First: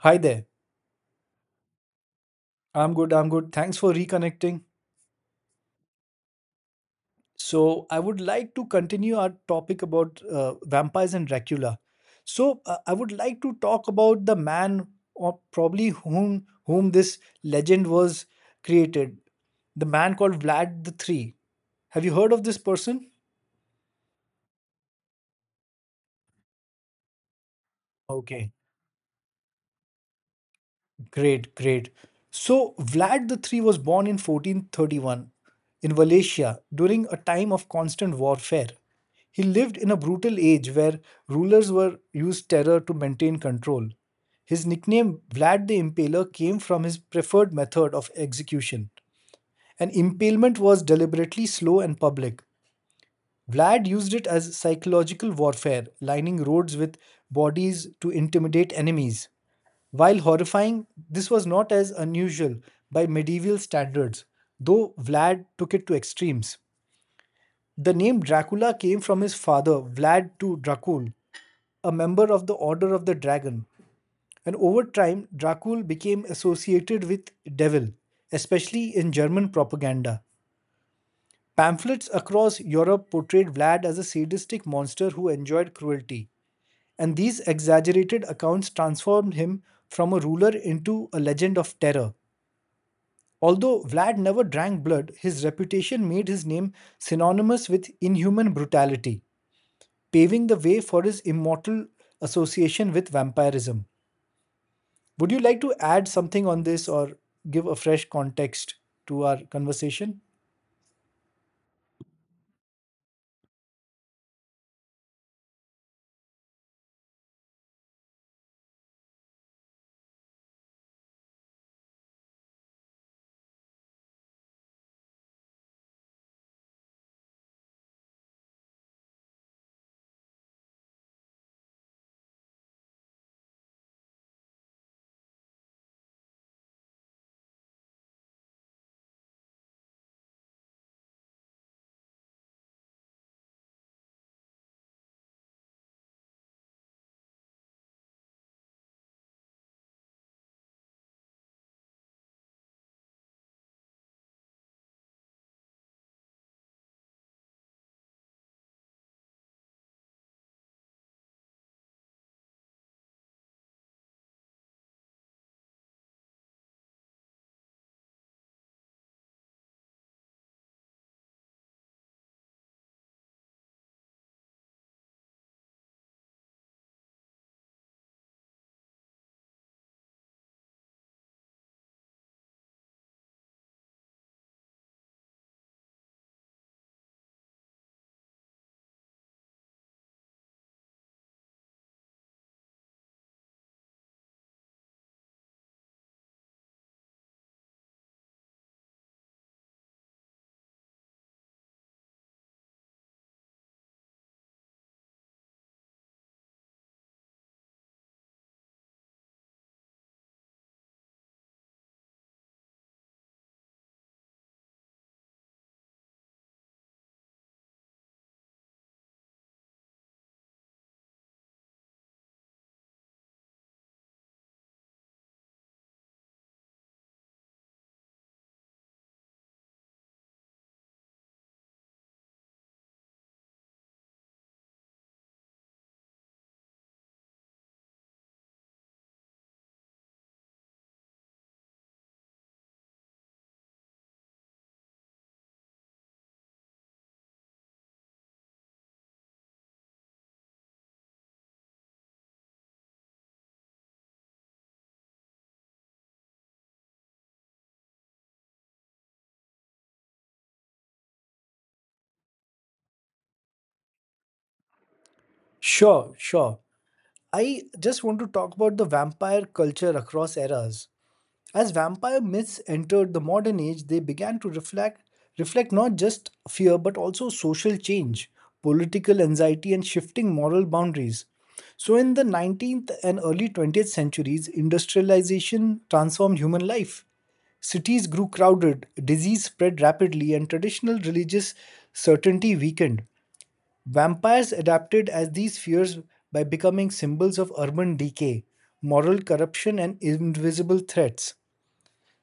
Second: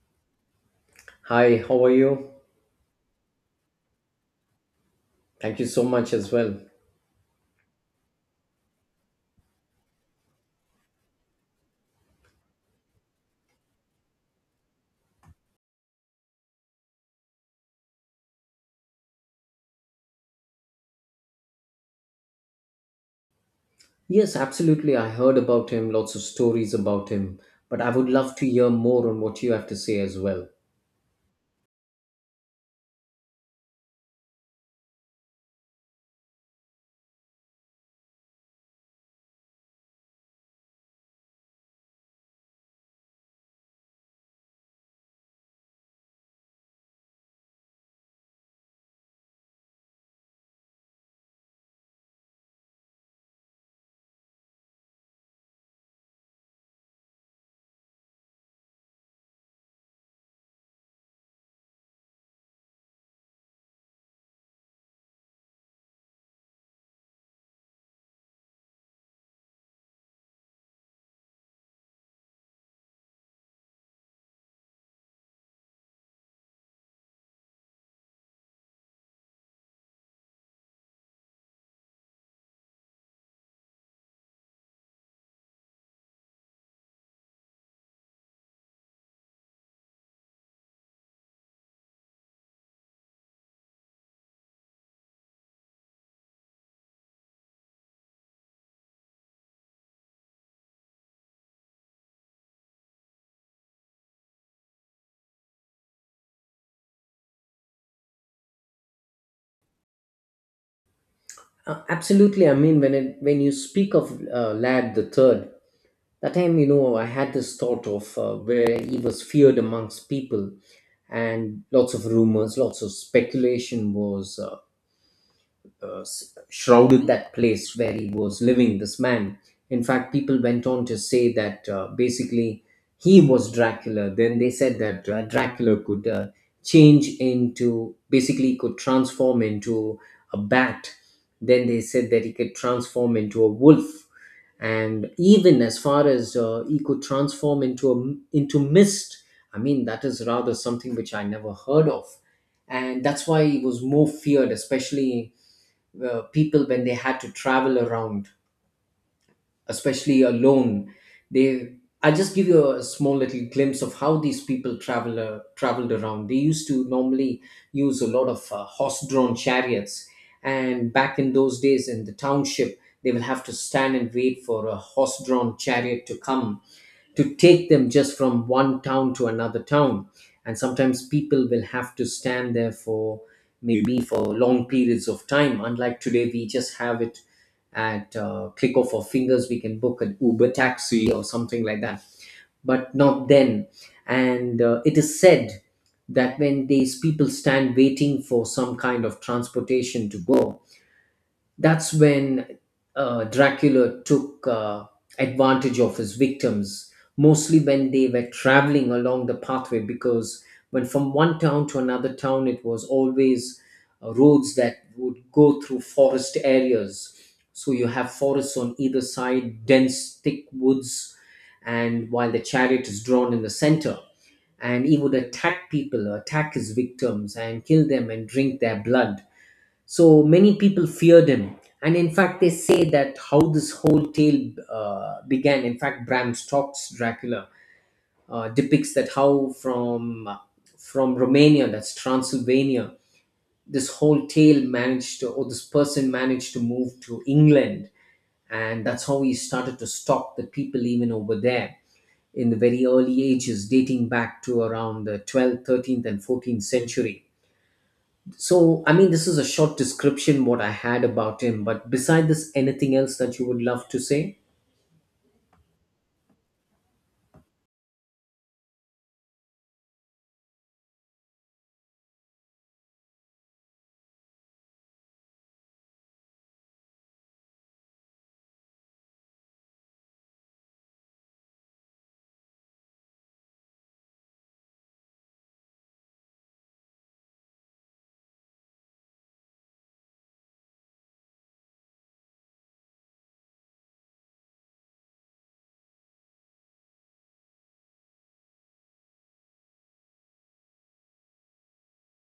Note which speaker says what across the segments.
Speaker 1: Hi there.
Speaker 2: Hi, how are you?
Speaker 1: I'm good. I'm good. Thanks for reconnecting.
Speaker 2: Thank you so much as well.
Speaker 1: So, I would like to continue our topic about vampires and Dracula. So, I would like to talk about the man or probably whom this legend was created. The man called Vlad the Three. Have you heard of this person?
Speaker 2: Yes, absolutely. I heard about him, lots of stories about him, but I would love to
Speaker 1: Okay.
Speaker 2: hear more on what you have to say as well.
Speaker 1: Great. So Vlad the Three was born in 1431 in Wallachia during a time of constant warfare. He lived in a brutal age where rulers were used terror to maintain control. His nickname Vlad the Impaler came from his preferred method of execution. An impalement was deliberately slow and public. Vlad used it as psychological warfare, lining roads with bodies to intimidate enemies. While horrifying, this was not as unusual by medieval standards, though Vlad took it to extremes. The name Dracula came from his father, Vlad II Dracul, a member of the Order of the Dragon, and over time, Dracul became associated with devil, especially in German propaganda. Pamphlets across Europe portrayed Vlad as a sadistic monster who enjoyed cruelty, and these exaggerated accounts transformed him from a ruler into a legend of terror. Although Vlad never drank blood, his reputation made his name synonymous with inhuman brutality, paving the way for his immortal association with vampirism. Would you like to add something on this or give a fresh context to our conversation?
Speaker 2: Absolutely. I mean, when you speak of Lad the Third, that time you know I had this thought of where he was feared amongst people, and lots of rumors, lots of speculation was. Shrouded that place where he was living, this man. In fact, people went on to say that basically he was Dracula. Then they said that Dracula could change into, basically, could transform into a bat. Then they said that he could transform into a wolf. And even as far as he could transform into into mist. I mean, that is rather something which I never heard of, and that's why he was more feared, especially people when they had to travel around, especially alone. They, I just give you a small little glimpse of how these people traveled around. They used to normally use a lot of horse-drawn chariots, and back in those days in the township, they will have to stand and wait for a horse-drawn chariot to come to take them just from one town to another town. And sometimes people will have to stand there for maybe for long periods of time, unlike today. We just have it at click of our fingers. We can book an Uber taxi or something like that, but not then. And it is said that when these people stand waiting for some kind of transportation to go, that's when Dracula took advantage of his victims, mostly when they were traveling along the pathway, because when from one town to another town, it was always roads that would go through forest areas. So you have forests on either side, dense, thick woods, and while the chariot is drawn in the center, and he would attack people, attack his victims, and kill them and drink their blood. So many people feared him. And in fact, they say that how this whole tale began. In fact, Bram Stoker's Dracula depicts that how from Romania, that's Transylvania, this whole tale managed to, or this person managed to move to England, and that's how he started to stalk the people even over there in the very early ages, dating back to around the 12th, 13th, and 14th century. So, I mean, this is a short description what I had about him, but beside this, anything else that you would love to say?
Speaker 1: Sure. I just want to talk about the vampire culture across eras. As vampire myths entered the modern age, they began to reflect not just fear but also social change, political anxiety and shifting moral boundaries. So in the 19th and early 20th centuries, industrialization transformed human life. Cities grew crowded, disease spread rapidly, and traditional religious certainty weakened. Vampires adapted as these fears by becoming symbols of urban decay, moral corruption, and invisible threats.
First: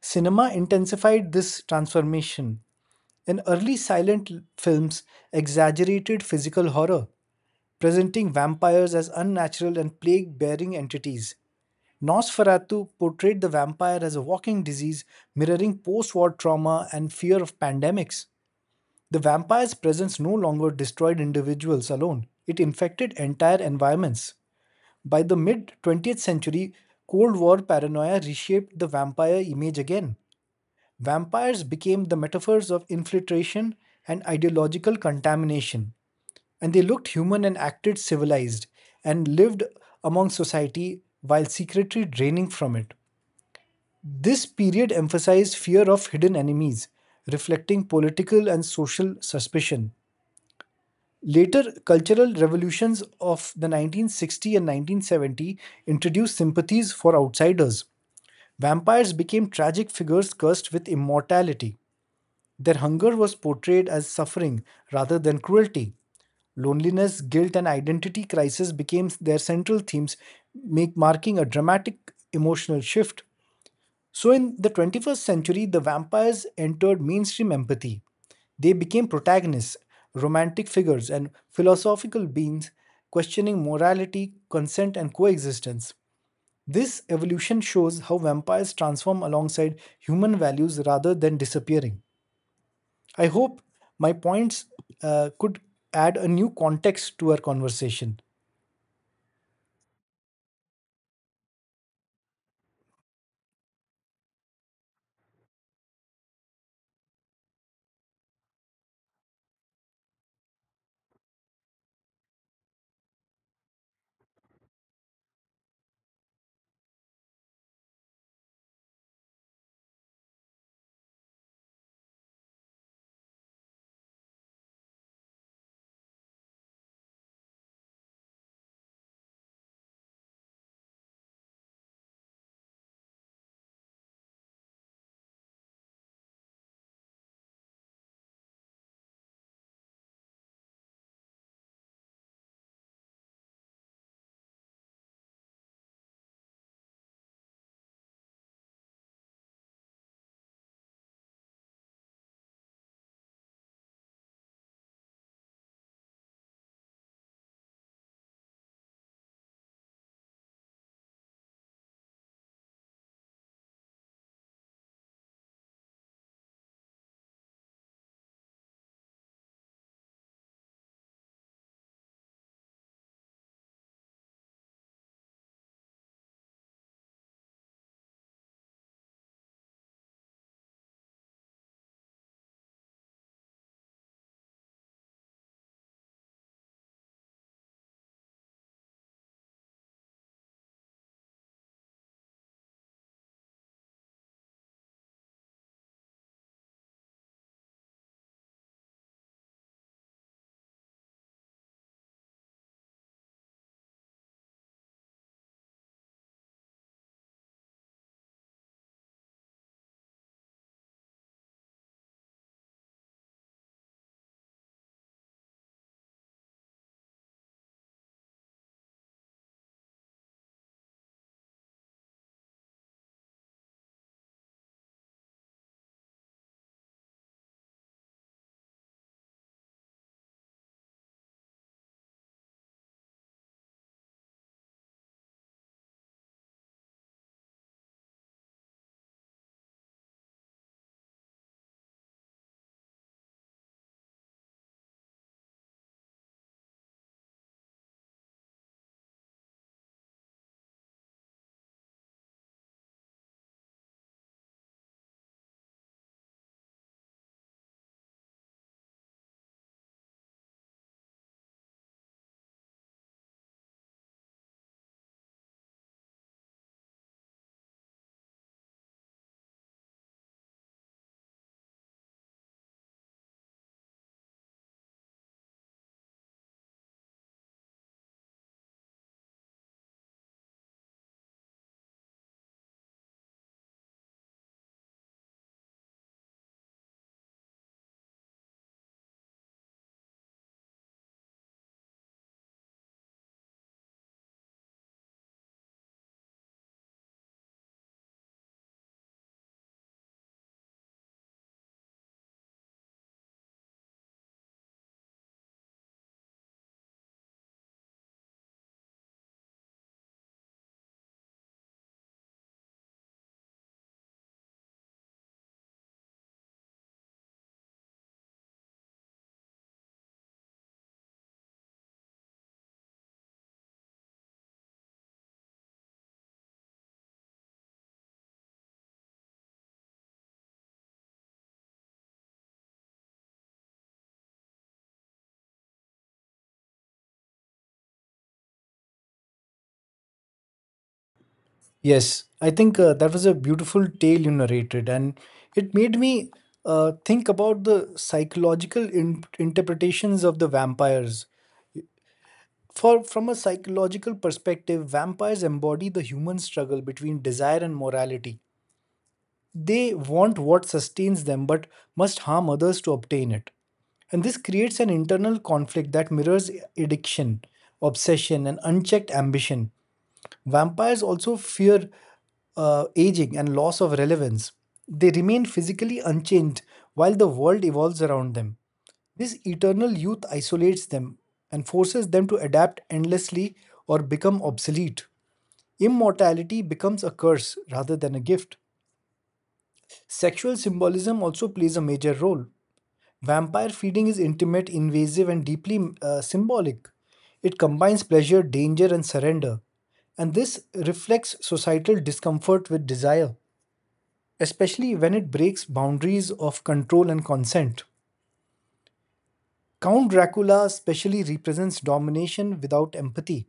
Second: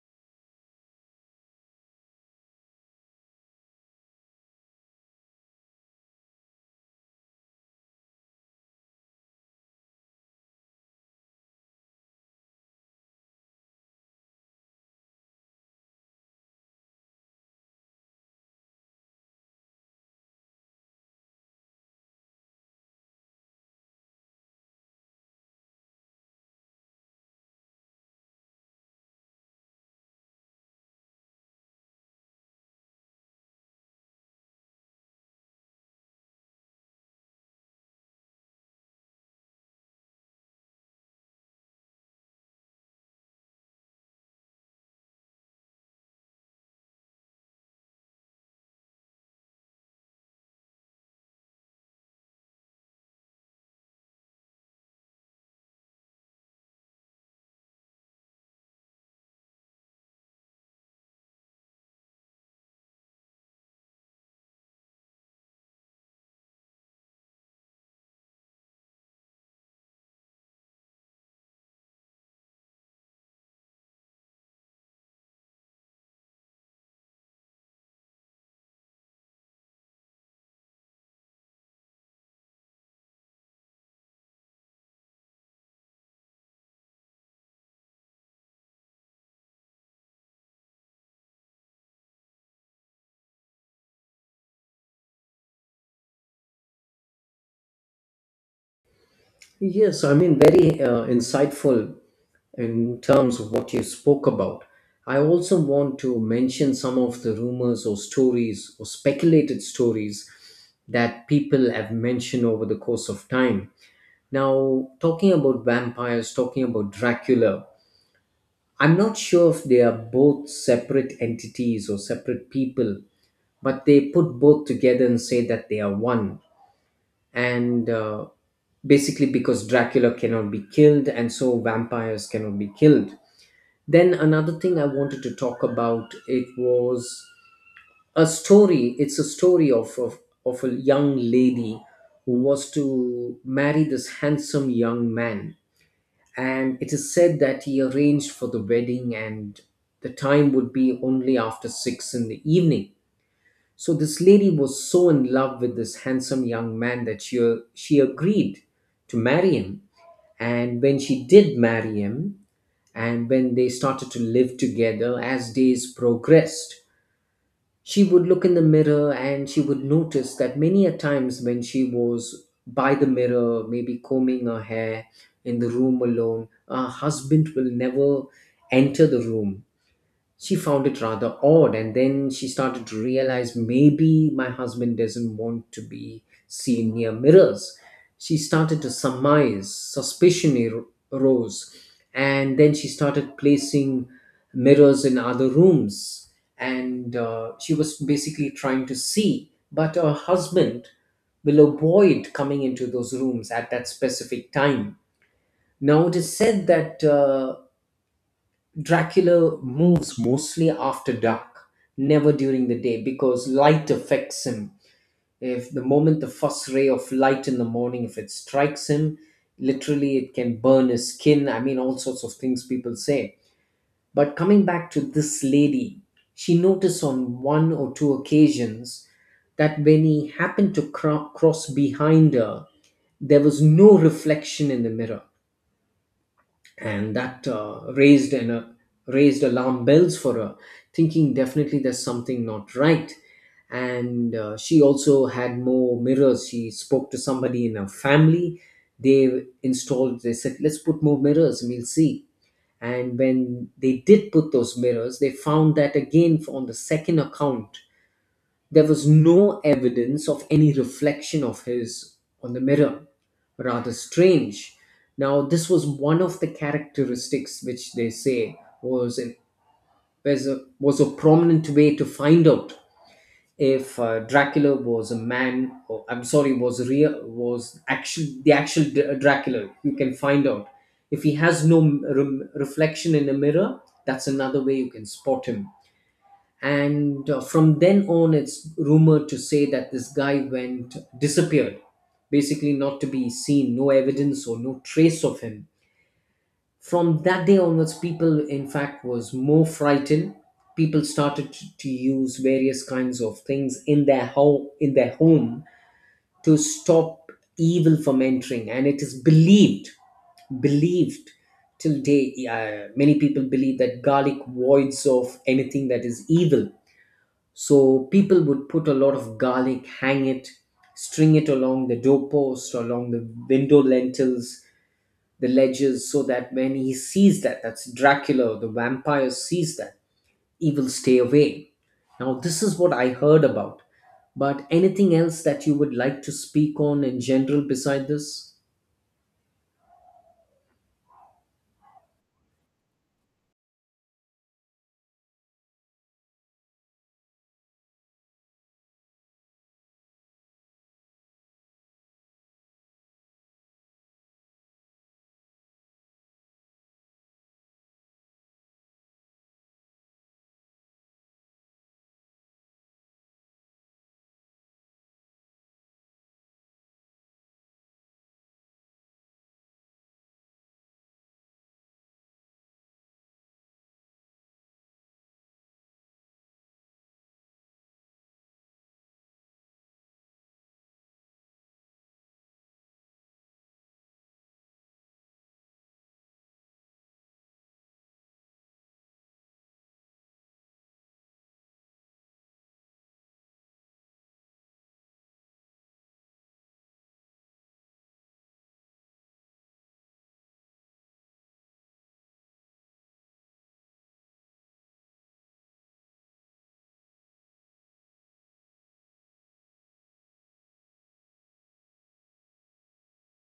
Speaker 1: Cinema intensified this transformation. In early films exaggerated physical horror, presenting vampires as unnatural and plague bearing entities. Nosferatu portrayed the vampire as a walking disease, mirroring post war trauma and fear of pandemics. The vampire's presence no longer destroyed individuals alone, it infected entire environments. By the mid 20th century, Cold War paranoia reshaped the vampire image again. Vampires became the metaphors of infiltration and ideological contamination, and they looked human and acted civilized and lived among society while secretly draining from it. This period emphasized fear of hidden enemies, reflecting political and social suspicion. Later cultural revolutions of the 1960 and 1970 introduced sympathies for outsiders. Vampires became tragic figures cursed with immortality. Their hunger was portrayed as suffering rather than cruelty. Loneliness, guilt, and identity crisis became their central themes, marking a dramatic emotional shift. So, in the 21st century, the vampires entered mainstream empathy. They became protagonists, romantic figures, and philosophical beings questioning morality, consent, and coexistence. This evolution shows how vampires transform alongside human values rather than disappearing. I hope my points could add a new context to our conversation.
Speaker 2: Yes, I mean, very insightful in terms of what you spoke about. I also want to mention some of the rumors or stories or speculated stories that people have mentioned over the course of time. Now, talking about vampires, talking about Dracula, I'm not sure if they are both separate entities or separate people, but they put both together and say that they are one. And basically because Dracula cannot be killed, and so vampires cannot be killed. Then another thing I wanted to talk about it was a story. It's a story of a young lady who was to marry this handsome young man, and it is said that he arranged for the wedding, and the time would be only after six in the evening. So this lady was so in love with this handsome young man that she agreed to marry him. And when she did marry him, and when they started to live together, as days progressed, she would look in the mirror and she would notice that many a times when she was by the mirror, maybe combing her hair in the room alone, her husband will never enter the room. She found it rather odd, and then she started to realize maybe my husband doesn't want to be seen near mirrors. She started to surmise. Arose, and then she started placing mirrors in other rooms. And she was basically trying to see, but her husband will avoid coming into those rooms at that specific time. Now, it is said that Dracula moves mostly after dark, never during the day, because light affects him. If the moment the first ray of light in the morning, if it strikes him, literally it can burn his skin. I mean, all sorts of things people say. But coming back to this lady, she noticed on one or two occasions that when he happened to cross behind her, there was no reflection in the mirror, and that raised alarm bells for her, thinking definitely there's something not right. And she also had more mirrors. She spoke to somebody in her family. They installed. They said, "Let's put more mirrors, and we'll see." And when they did put those mirrors, they found that again on the second account there was no evidence of any reflection of his on the mirror. Rather strange. Now, this was one of the characteristics which they say was a prominent way to find out if Dracula was a man, or I'm sorry, was real, was actual the actual Dracula. You can find out if he has no reflection in a mirror. That's another way you can spot him. And from then on, it's rumored to say that this guy went disappeared, basically not to be seen, no evidence or no trace of him. From that day onwards, people in fact was more frightened. People started to use various kinds of things in their home to stop evil from entering. And it is believed till day. Many people believe that garlic voids of anything that is evil. So people would put a lot of garlic, hang it, string it along the doorpost, along the window lentils, the ledges, so that when he sees that, that's Dracula, the vampire sees that, he will stay away. Now, this is what I heard about. But anything else that you would like to speak on in general beside this?
Speaker 1: Yes, I think that was a beautiful tale you narrated, and it made me think about the psychological interpretations of the vampires. For from a psychological perspective, vampires embody the human struggle between desire and morality. They want what sustains them, but must harm others to obtain it. And this creates an internal conflict that mirrors addiction, obsession, and unchecked ambition. Vampires also fear aging and loss of relevance. They remain physically unchanged while the world evolves around them. This eternal youth isolates them and forces them to adapt endlessly or become obsolete. Immortality becomes a curse rather than a gift. Sexual symbolism also plays a major role. Vampire feeding is intimate, invasive, and deeply symbolic. It combines pleasure, danger, and surrender. And this reflects societal discomfort with desire, especially when it breaks boundaries of control and consent. Count Dracula especially represents domination without empathy.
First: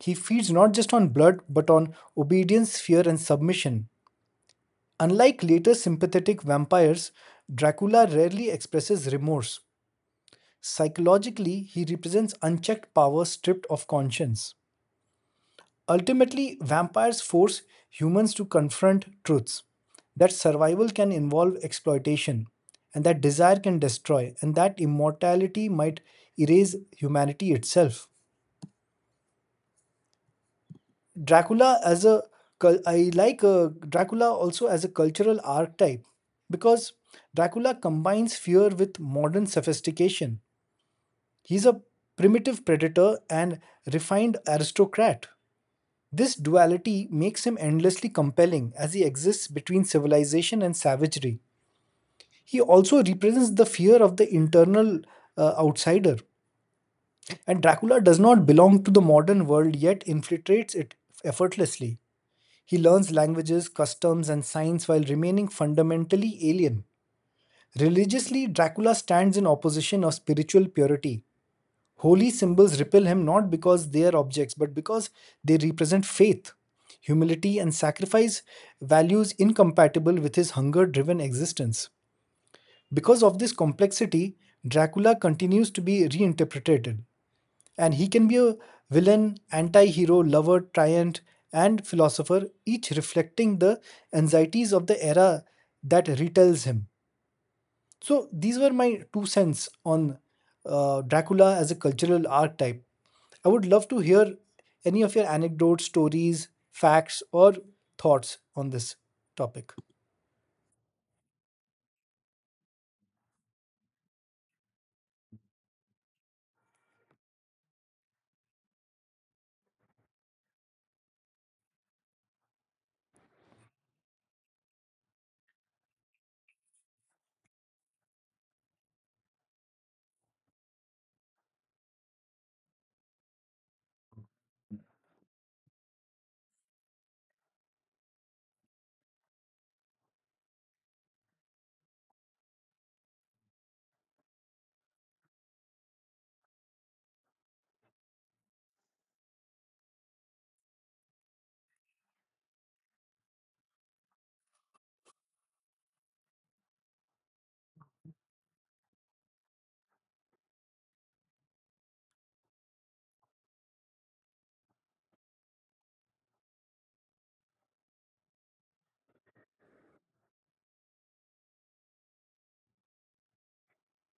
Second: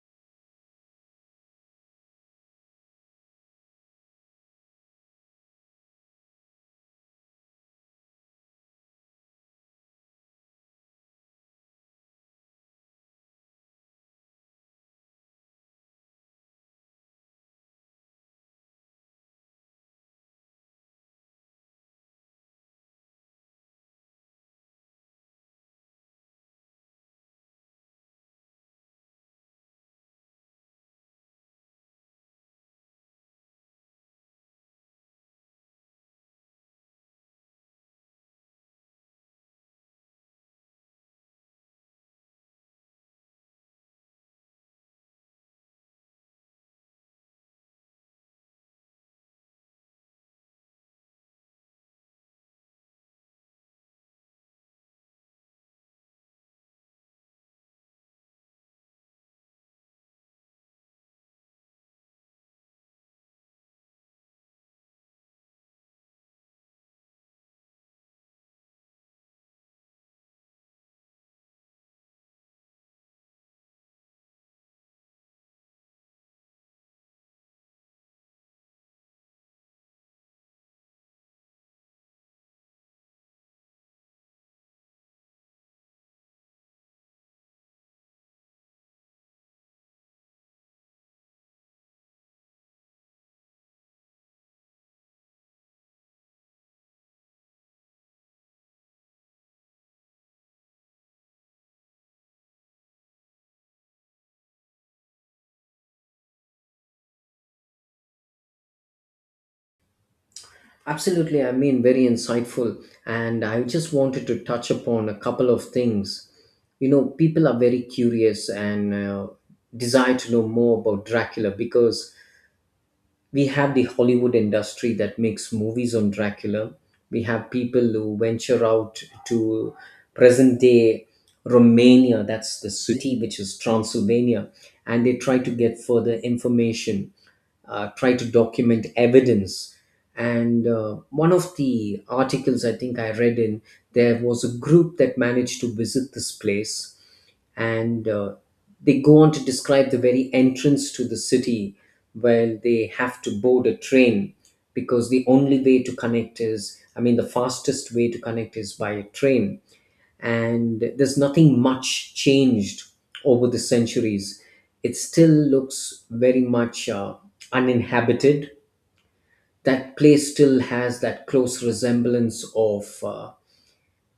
Speaker 1: He feeds not just on blood, but on obedience, fear, and submission. Unlike later sympathetic vampires, Dracula rarely expresses remorse. Psychologically, he represents unchecked power stripped of conscience. Ultimately, vampires force humans to confront truths that survival can involve exploitation, and that desire can destroy, and that immortality might erase humanity itself. Dracula as a cul- I like Dracula also as a cultural archetype because Dracula combines fear with modern sophistication. He's a primitive predator and refined aristocrat. This duality makes him endlessly compelling as he exists between civilization and savagery. He also represents the fear of the internal outsider. And Dracula does not belong to the modern world yet infiltrates it effortlessly. He learns languages, customs, and science while remaining fundamentally alien. Religiously, Dracula stands in opposition of spiritual purity. Holy symbols repel him not because they are objects, but because they represent faith, humility, and sacrifice, values incompatible with his hunger driven existence. Because of this complexity, Dracula continues to be reinterpreted, and he can be a villain, anti hero, lover, tyrant, and philosopher, each reflecting the anxieties of the era that retells him. So, these were my two cents on Dracula as a cultural archetype. I would love to hear any of your anecdotes, stories, facts, or thoughts on this topic.
Speaker 2: Absolutely, I mean, very insightful. And I just wanted to touch upon a couple of things. You know, people are very curious and desire to know more about Dracula because we have the Hollywood industry that makes movies on Dracula. We have people who venture out to present day Romania, that's the city which is Transylvania, and they try to get further information, try to document evidence. And one of the articles I think I read in, there was a group that managed to visit this place. And they go on to describe the very entrance to the city. Well, they have to board a train, because the only way to connect is, I mean, the fastest way to connect is by a train. And there's nothing much changed over the centuries. It still looks very much uninhabited. That place still has that close resemblance of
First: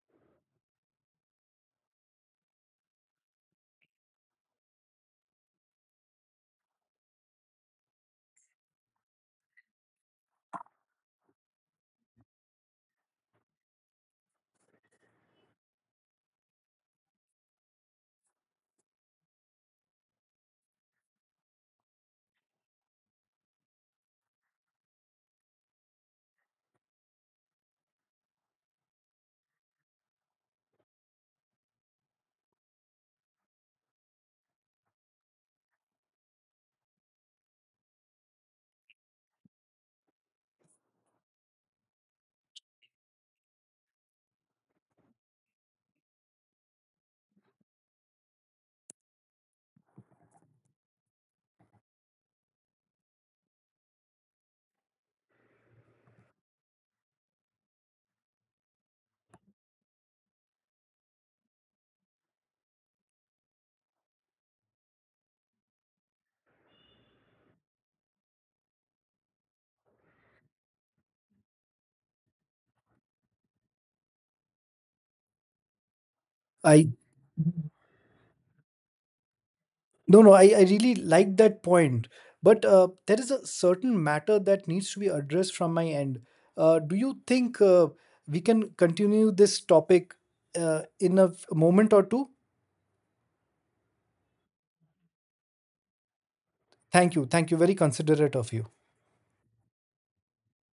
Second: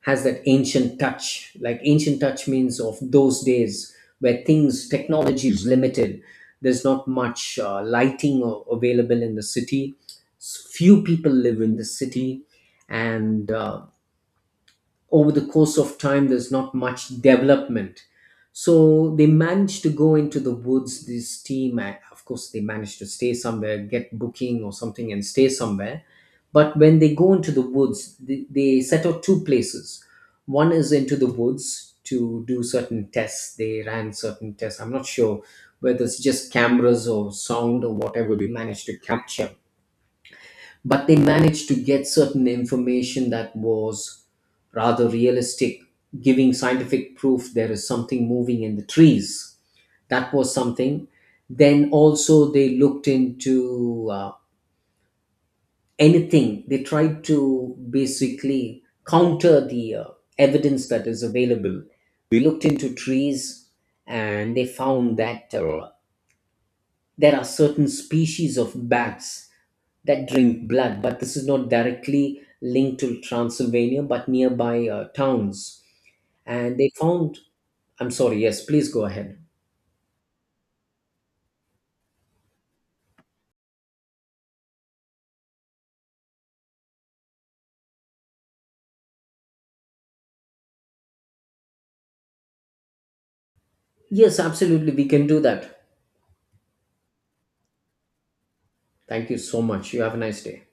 Speaker 2: has that ancient touch. Like ancient touch means of those days where things, technology is limited. There's not much available in the city. Few people live in the city, and over the course of time there's not much development. So they managed to go into the woods, this team. Of course, they managed to stay somewhere, get booking or something and stay somewhere. But when they go into the woods, they set out two places. One is into the woods to do certain tests. They ran certain tests. I'm not sure whether it's just cameras or sound or whatever they managed to capture, but they managed to get certain information that was rather realistic, giving scientific proof there is something moving in the trees. That was something. Then also they looked into anything. They tried to basically counter the evidence that is available. We looked into trees, and they found that there are certain species of bats that drink blood, but this is not directly linked to Transylvania, but nearby towns. And
Speaker 1: I
Speaker 2: they found, I'm sorry, yes, please go ahead.
Speaker 1: no no, I really like that point. But there is a certain matter that needs to be addressed from my end. Do you think we can continue this topic in a moment or two?
Speaker 2: Yes, absolutely, we can do that.
Speaker 1: Thank you. Thank you. Very considerate of you.
Speaker 2: Thank you so much. You have a nice day.